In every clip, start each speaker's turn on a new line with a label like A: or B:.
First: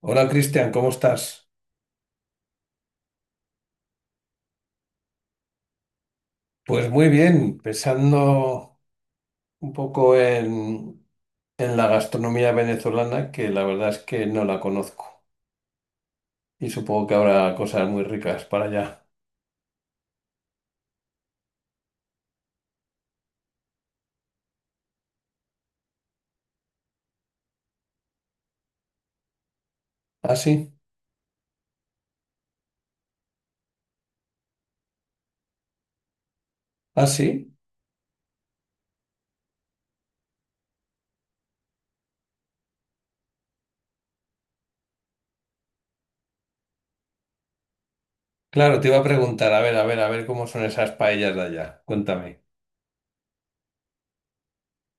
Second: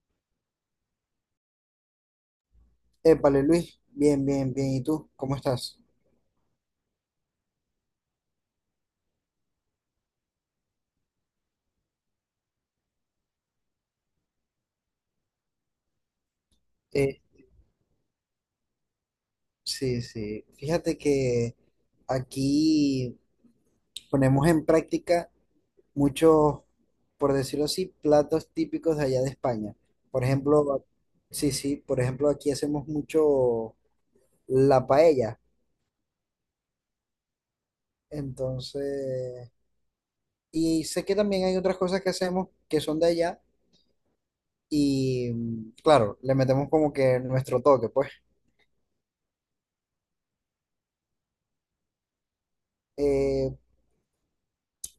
A: Hola Cristian, ¿cómo estás?
B: Épale, Luis, bien, bien, bien. ¿Y tú? ¿Cómo estás?
A: Pues muy bien, pensando un poco en la gastronomía venezolana, que la verdad es que no la conozco y supongo que
B: Eh,
A: habrá cosas muy ricas para allá.
B: sí, sí. Fíjate que aquí ponemos en práctica muchos, por decirlo así, platos típicos de allá de España. Por
A: ¿Ah, sí?
B: ejemplo, sí, sí, por ejemplo, aquí hacemos mucho la paella.
A: ¿Ah, sí?
B: Entonces, y sé que también hay otras cosas que hacemos que son de allá y, claro, le metemos como que nuestro toque, pues.
A: Claro, te iba a preguntar, a ver, a ver, a ver cómo son esas paellas de allá. Cuéntame.
B: Eh,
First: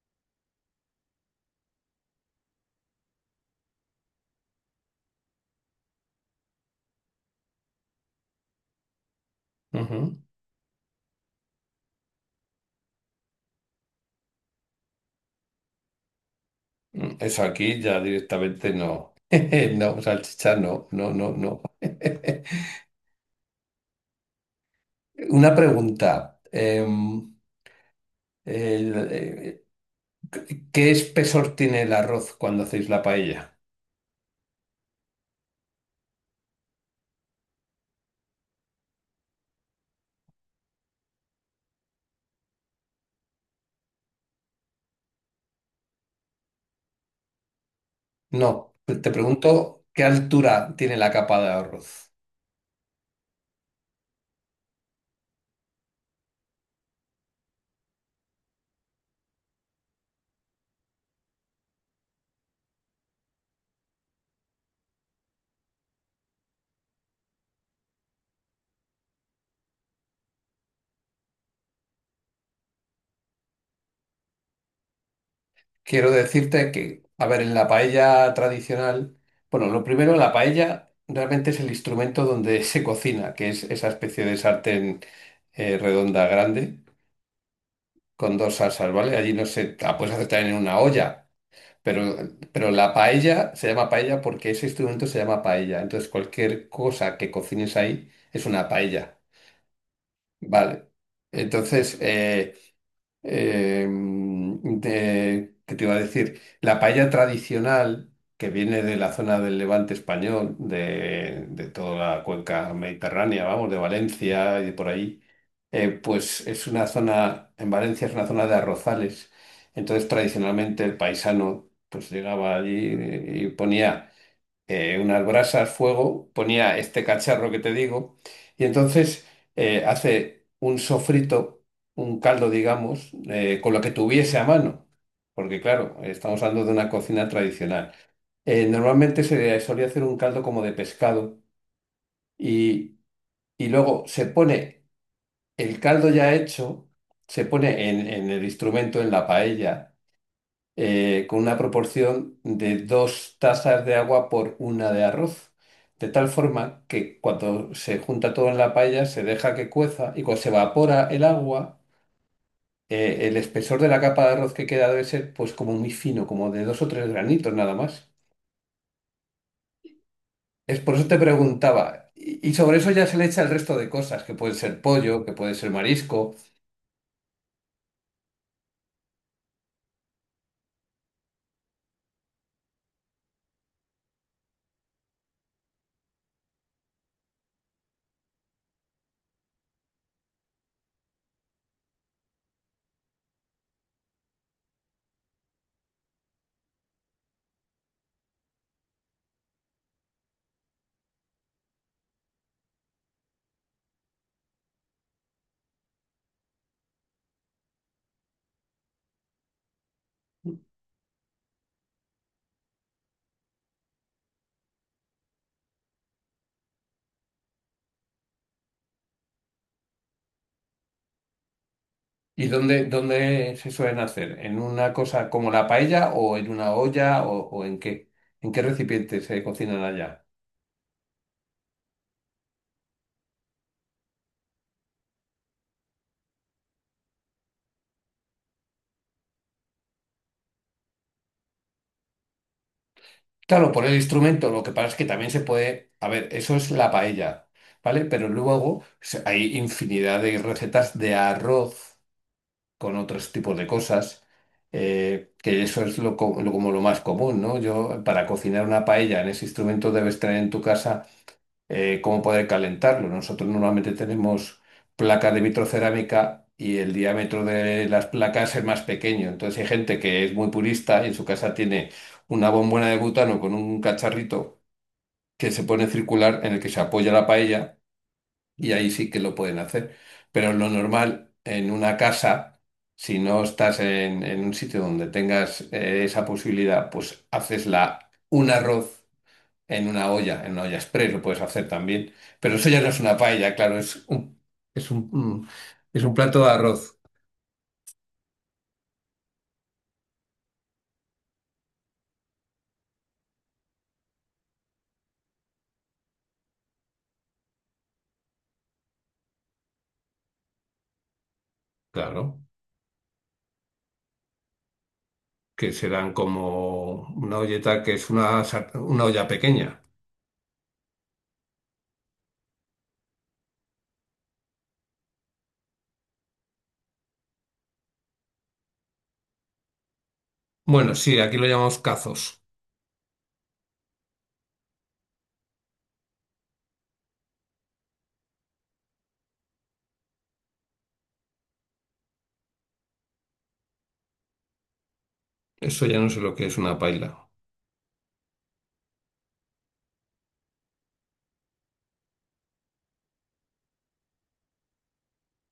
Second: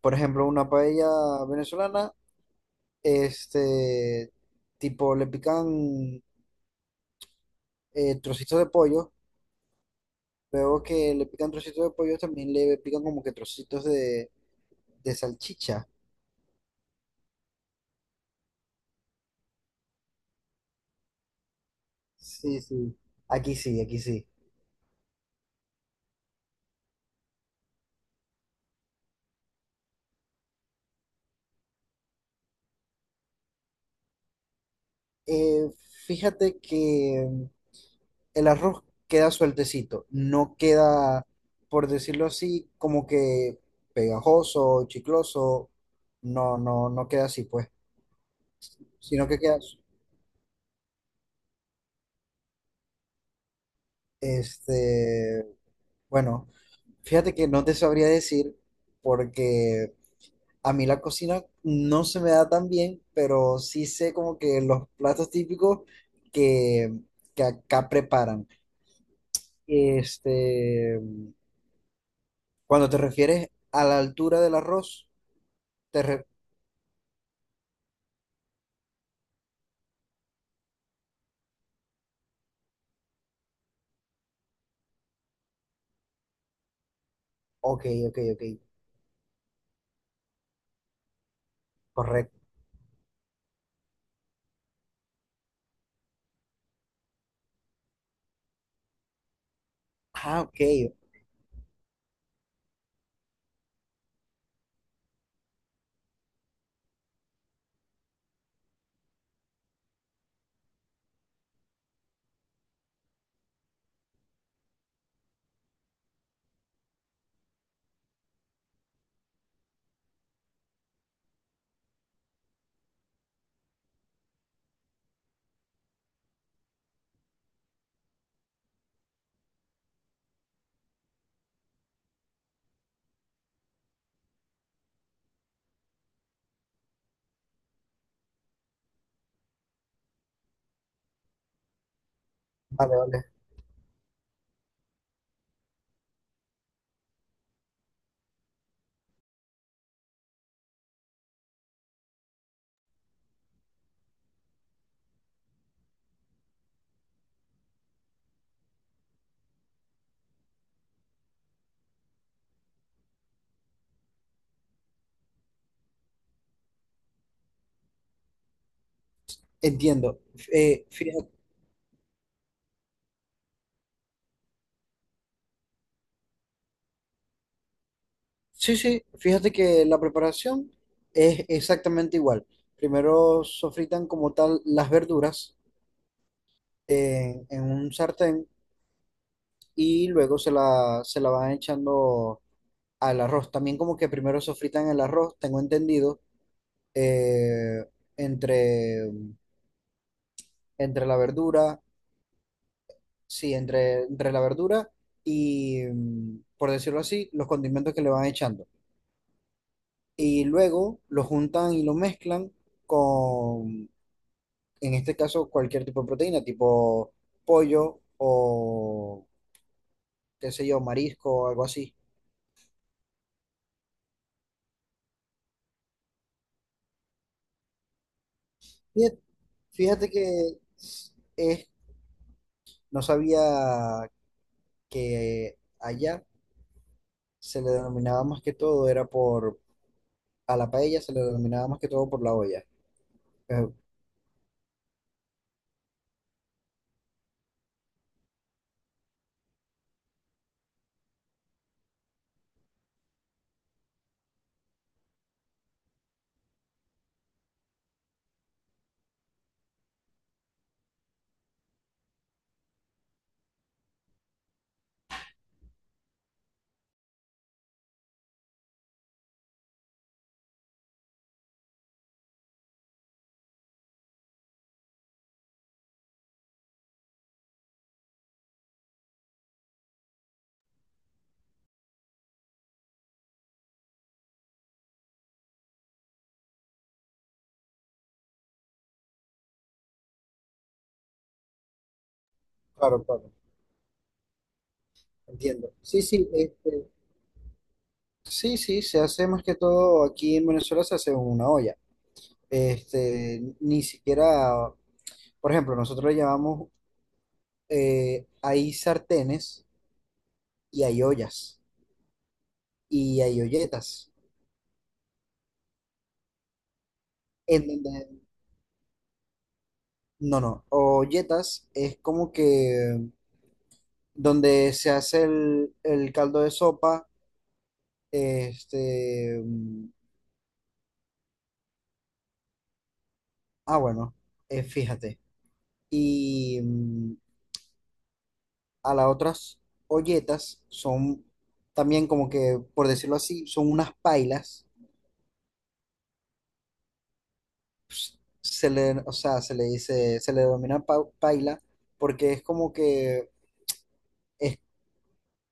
B: por ejemplo, una paella venezolana. Este, Tipo, le pican trocitos de pollo.
A: Ujú.
B: Luego que le pican trocitos de pollo, también le pican como que trocitos de salchicha.
A: Mm, eso aquí ya directamente no. No, salchicha no, no, no, no.
B: Sí, sí. Aquí sí, aquí sí.
A: Una pregunta. El- eh, ¿Qué espesor tiene el arroz cuando hacéis la paella?
B: Eh, Fíjate que el arroz queda sueltecito, no queda, por decirlo así, como que pegajoso, chicloso. No, no, no queda así, pues.
A: No, te
B: Sino que queda,
A: pregunto qué altura tiene la capa de arroz.
B: este, bueno, fíjate que no te sabría decir porque a mí la cocina no se me da tan bien, pero sí sé como que los platos típicos que, que acá preparan. Este, cuando te refieres a la altura del arroz, te
A: Quiero
B: re-
A: decirte que, a ver, en la paella tradicional, bueno, lo primero, la paella realmente es el instrumento donde se cocina, que es esa especie de sartén redonda grande
B: ok, ok,
A: con
B: ok,
A: dos salsas, ¿vale? Allí no se, la puedes hacer también en una olla, pero,
B: correcto.
A: pero la paella se llama paella porque ese instrumento se llama paella. Entonces, cualquier cosa que cocines ahí es una paella.
B: Ah, ok,
A: Vale. Entonces, ¿qué te iba a decir? La paella tradicional, que viene de la zona del Levante español, de toda la cuenca mediterránea, vamos, de Valencia y de por ahí, pues es una zona, en Valencia es una zona de arrozales. Entonces, tradicionalmente el paisano pues llegaba allí y ponía unas brasas, fuego, ponía este cacharro que te digo, y entonces hace un sofrito, un caldo, digamos, con lo que tuviese a mano, porque claro, estamos hablando de una cocina tradicional. Normalmente se solía hacer un caldo como de pescado
B: vale,
A: y,
B: vale,
A: y luego se pone el caldo ya hecho, se pone en el instrumento, en la paella, con una proporción de dos tazas de agua por una de arroz. De tal forma que cuando se junta todo en la paella se deja que cueza y cuando se evapora el agua, el espesor de la capa de arroz que queda debe ser pues como muy fino, como de dos o tres granitos nada más.
B: entiendo.
A: Es por eso te
B: Fíjate.
A: preguntaba. Y sobre eso ya se le echa el resto de cosas, que puede ser pollo, que puede ser marisco.
B: Sí, sí, fíjate que la preparación es exactamente igual. Primero sofritan como tal las verduras en un sartén y luego se la van echando al arroz. También como que primero sofritan el arroz, tengo entendido, eh, entre, entre la verdura, sí, entre, entre la verdura y, por decirlo así, los condimentos que le van echando. Y luego lo juntan y lo mezclan con, en este caso cualquier tipo de proteína, tipo pollo o qué sé yo, marisco o algo así.
A: ¿Y dónde se suelen hacer? ¿En una cosa como la paella o en una olla o en qué? ¿En qué recipiente
B: Fíjate,
A: se cocinan
B: fíjate
A: allá?
B: que es, no sabía que allá se le denominaba más que todo, era por, a la paella se le denominaba más que todo por la olla. Eh,
A: Claro, por el instrumento, lo que pasa es que también se puede, a ver, eso es la paella, ¿vale? Pero luego hay infinidad de recetas de arroz con otros tipos de cosas, que eso es como lo más común, ¿no? Yo, para cocinar una paella en ese instrumento debes tener en tu casa cómo poder calentarlo. Nosotros normalmente tenemos placas de vitrocerámica y el diámetro de las placas es más pequeño. Entonces hay gente que es muy purista y en su casa tiene una bombona de butano con un cacharrito que se pone circular en el que se apoya la paella y ahí sí que lo pueden hacer. Pero lo normal en una casa, si no estás en un sitio donde tengas esa posibilidad, pues haces la, un arroz en una olla express lo puedes hacer también. Pero eso ya no es
B: claro,
A: una
B: claro,
A: paella, claro, es un, mm,
B: entiendo. Sí,
A: es un
B: sí,
A: plato de
B: este,
A: arroz,
B: sí, sí, se hace más que todo aquí en Venezuela se hace en una olla. Este, ni siquiera, por ejemplo, nosotros le llamamos hay sartenes y hay ollas
A: claro,
B: y hay olletas.
A: que serán como una
B: En
A: olleta que
B: donde,
A: es una olla pequeña.
B: no, no, olletas es como que donde se hace el caldo de sopa, este, mm,
A: Bueno, sí, aquí lo llamamos cazos.
B: ah, bueno, fíjate. Y a las otras olletas son también como que, por decirlo así, son unas pailas.
A: Eso ya no sé lo que es una paella.
B: Se le, o sea, se le dice, se le denomina paila porque es como que es,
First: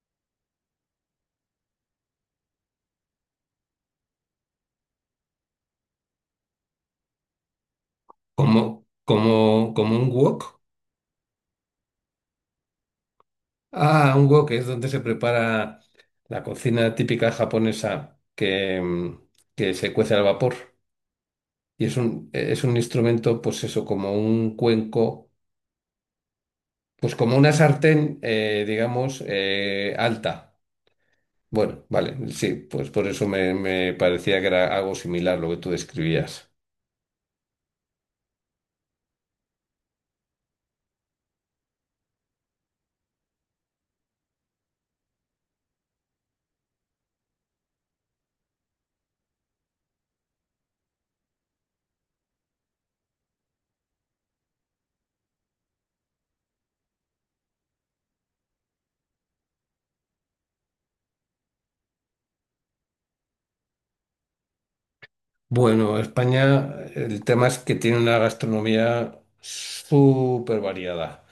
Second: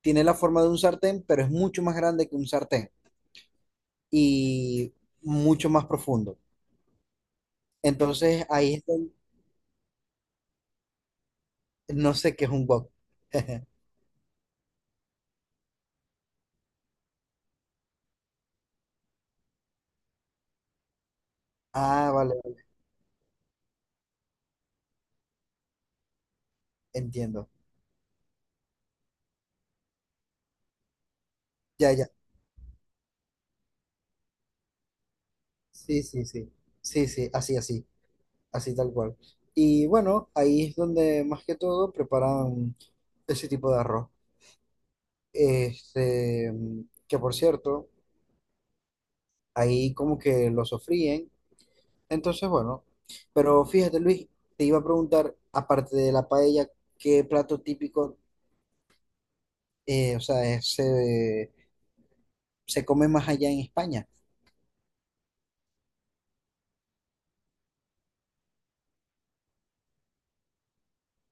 B: tiene la forma de un sartén, pero es mucho más grande que un sartén y mucho más profundo. Entonces ahí
A: Como,
B: está,
A: como, como un wok.
B: no sé qué es un wok.
A: Ah, un wok es donde se prepara la cocina típica japonesa que se cuece al vapor. Y es
B: Ah,
A: un,
B: vale,
A: es
B: vale,
A: un instrumento, pues eso, como un cuenco. Pues como
B: entiendo.
A: una sartén, digamos, alta. Bueno,
B: Ya, ya.
A: vale, sí, pues por eso me parecía que era algo similar lo que tú
B: Sí, sí,
A: describías.
B: sí. Sí, sí, así, así, así tal cual. Y bueno, ahí es donde más que todo preparan ese tipo de arroz. Este, que por cierto, ahí como que lo sofríen. Entonces, bueno, pero fíjate, Luis, te iba a preguntar, aparte de la paella, ¿qué plato típico, o sea, se come más allá en España?
A: Bueno, España, el tema es que tiene una gastronomía súper variada.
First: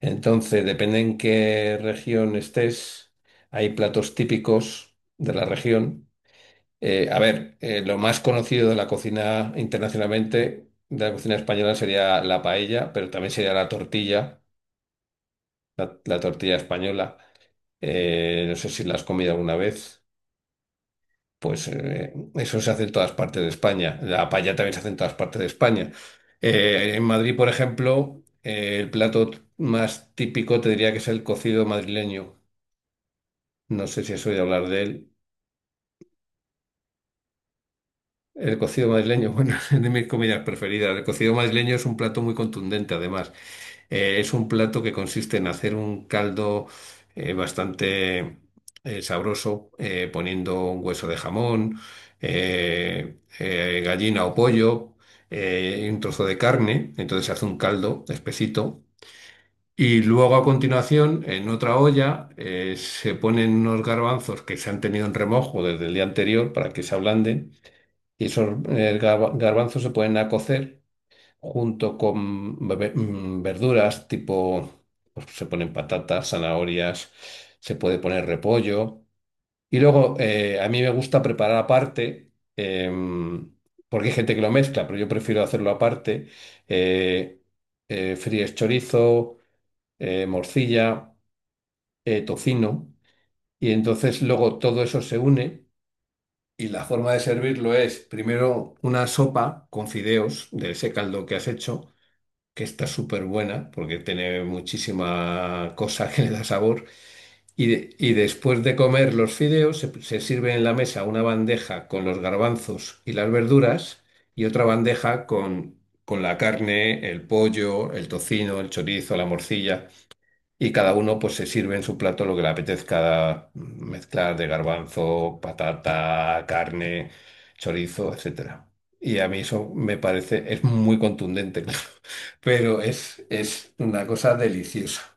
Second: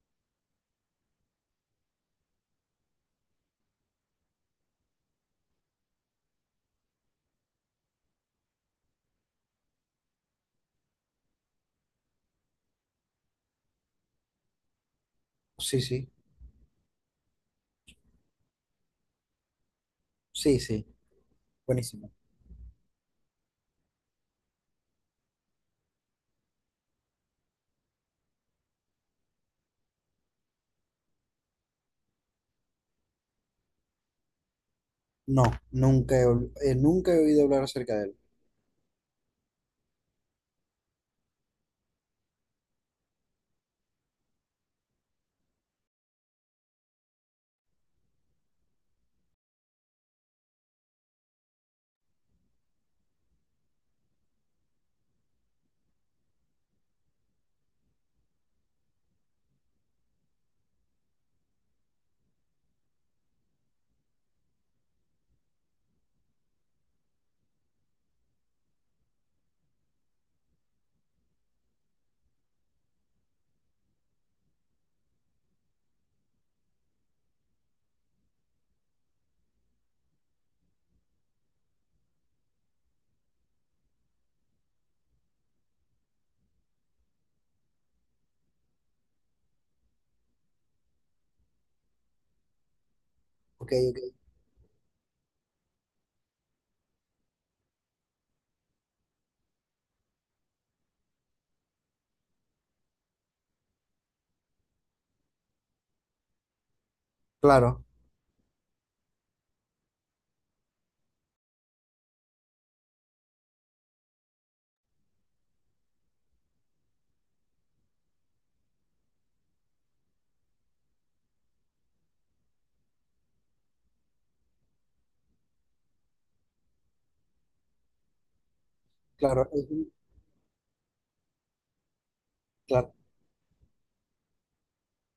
A: Entonces, depende en qué región estés, hay platos típicos de la región. A ver, lo más conocido de la cocina internacionalmente, de la cocina española, sería la paella, pero también sería la tortilla.
B: Sí,
A: la,
B: sí,
A: la tortilla española. No sé si la has comido alguna vez.
B: sí, sí,
A: Pues
B: buenísimo.
A: eso se hace en todas partes de España. La paella también se hace en todas partes de España. En Madrid, por ejemplo, el plato más típico te diría que es el cocido madrileño. No sé si has oído hablar de él.
B: No, nunca he oído hablar acerca de él.
A: El cocido madrileño, bueno, es de mis comidas preferidas. El cocido madrileño es un plato muy contundente, además. Es un plato que consiste en hacer un caldo bastante sabroso, poniendo un hueso de jamón, gallina o pollo, y un trozo de carne. Entonces se hace un caldo espesito. Y luego a continuación, en otra olla, se ponen unos garbanzos que se han tenido en remojo desde el día anterior para que se ablanden. Y esos garbanzos se ponen a cocer junto con verduras tipo, pues, se ponen patatas, zanahorias, se puede poner repollo. Y luego a mí me gusta preparar aparte, porque hay gente que lo mezcla, pero yo prefiero hacerlo aparte. eh, fríes chorizo, morcilla, tocino. Y
B: Ok, ok,
A: entonces luego todo eso se une. Y la forma de servirlo es primero una sopa con fideos de ese caldo que has hecho que está súper buena porque tiene muchísima cosa que le da sabor. Y,
B: claro,
A: de- y después de comer los fideos, se sirve en la mesa una bandeja con los garbanzos y las verduras y otra bandeja con la carne, el pollo, el tocino, el chorizo, la morcilla. Y cada uno pues se sirve en su plato lo que le apetezca mezclar de garbanzo, patata, carne, chorizo, etcétera. Y a mí
B: claro,
A: eso
B: es un,
A: me parece, es muy contundente. Pero
B: claro,
A: es una cosa deliciosa.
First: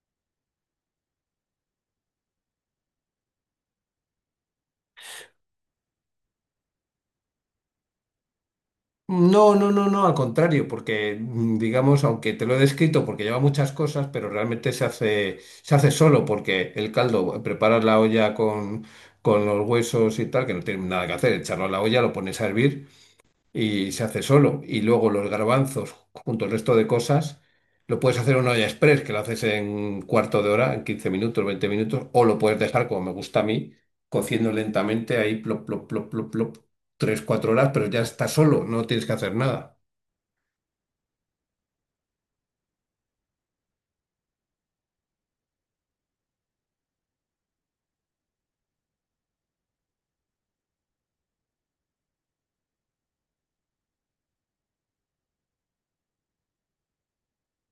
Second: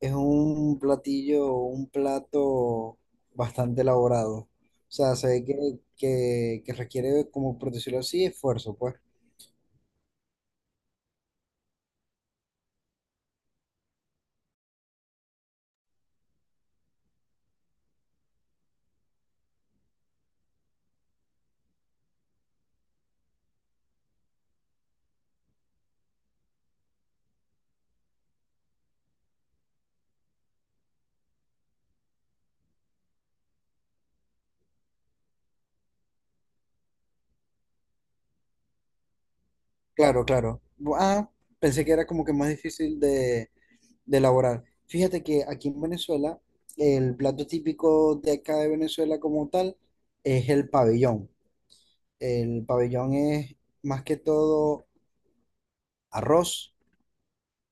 B: es un platillo, un plato bastante elaborado. O sea, se ve que, que requiere, como por decirlo así, esfuerzo, pues.
A: No, no, no, no, al contrario, porque digamos, aunque te lo he descrito porque lleva muchas cosas, pero realmente se hace solo porque el caldo, preparas la olla con los huesos y tal, que no tiene nada que hacer, echarlo a la olla, lo pones a hervir y se hace solo. Y luego los garbanzos, junto al resto de cosas, lo puedes hacer en una olla express, que lo haces en cuarto de hora, en 15 minutos, 20 minutos, o lo puedes dejar, como me gusta a mí, cociendo lentamente ahí, plop, plop, plop, plop, plop, 3 4 horas, pero ya está solo, no tienes que hacer nada.
B: Claro, claro. Ah, pensé que era como que más difícil de elaborar. Fíjate que aquí en Venezuela, el plato típico de acá de Venezuela como tal es el pabellón. El pabellón es más que todo arroz.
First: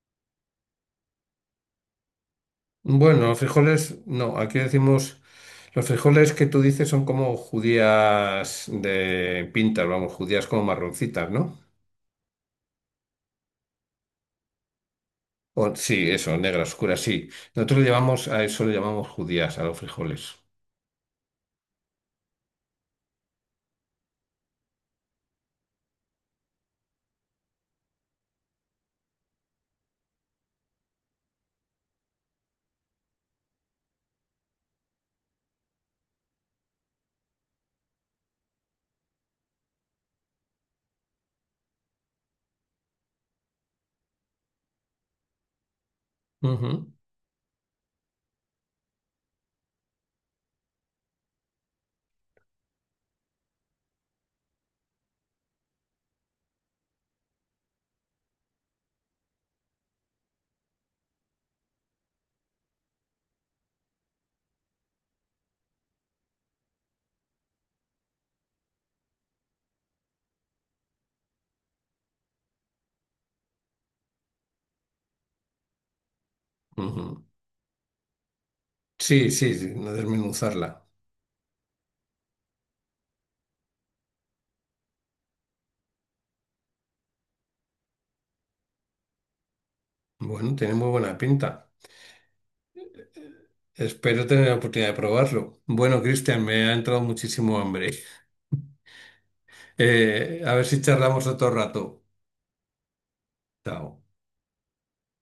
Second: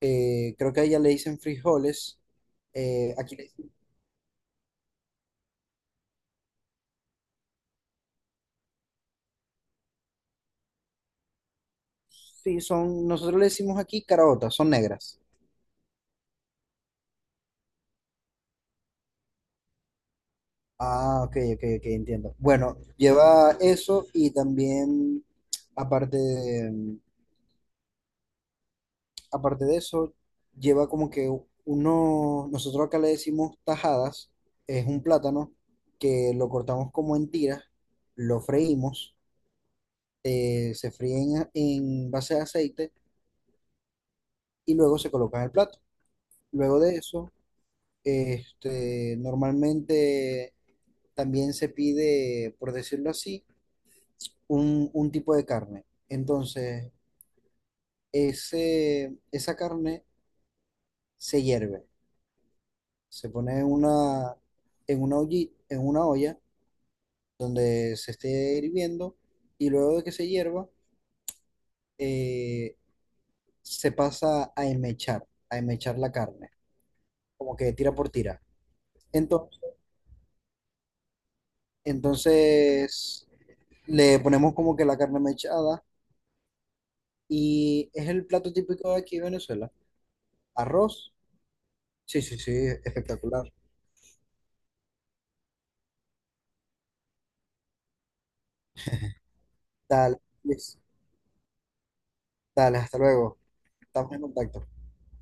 B: Eh, creo que a ella le dicen frijoles. eh,
A: Bueno,
B: aquí
A: los
B: le-
A: frijoles, no, aquí decimos, los frijoles que tú dices son como judías de pintas, vamos, judías como marroncitas, ¿no?
B: sí, son, nosotros le decimos aquí caraotas, son negras.
A: Sí, eso, negras oscuras, sí. Nosotros le llamamos, a eso le llamamos judías, a los frijoles.
B: Ah, ok, ok, ok, entiendo. Bueno, lleva eso y también, aparte, aparte de eso, lleva como que uno, nosotros acá le decimos tajadas, es un plátano que lo cortamos como en tiras, lo freímos, se fríen en base de aceite y luego se coloca en el plato. Luego
A: Ujú,
B: de eso, normalmente también se pide, por decirlo así, un tipo de carne. Entonces, ese, esa carne se hierve. Se pone en una, en una, en una olla, se esté hirviendo y luego de que se hierva, eh, se pasa a enmechar la carne,
A: ujú.
B: como que tira por tira.
A: Sí, sí,
B: Entonces,
A: sí, no desmenuzarla.
B: entonces le ponemos como que la carne mechada y es el plato típico de aquí de Venezuela.
A: Bueno, tiene muy
B: Arroz.
A: buena pinta.
B: Sí, sí, sí, espectacular.
A: Espero tener la oportunidad de probarlo. Bueno, Cristian, me ha entrado muchísimo hambre.
B: Dale,
A: A ver
B: Luis.
A: si charlamos otro rato.
B: Dale, hasta luego.
A: Chao.
B: Estamos en contacto.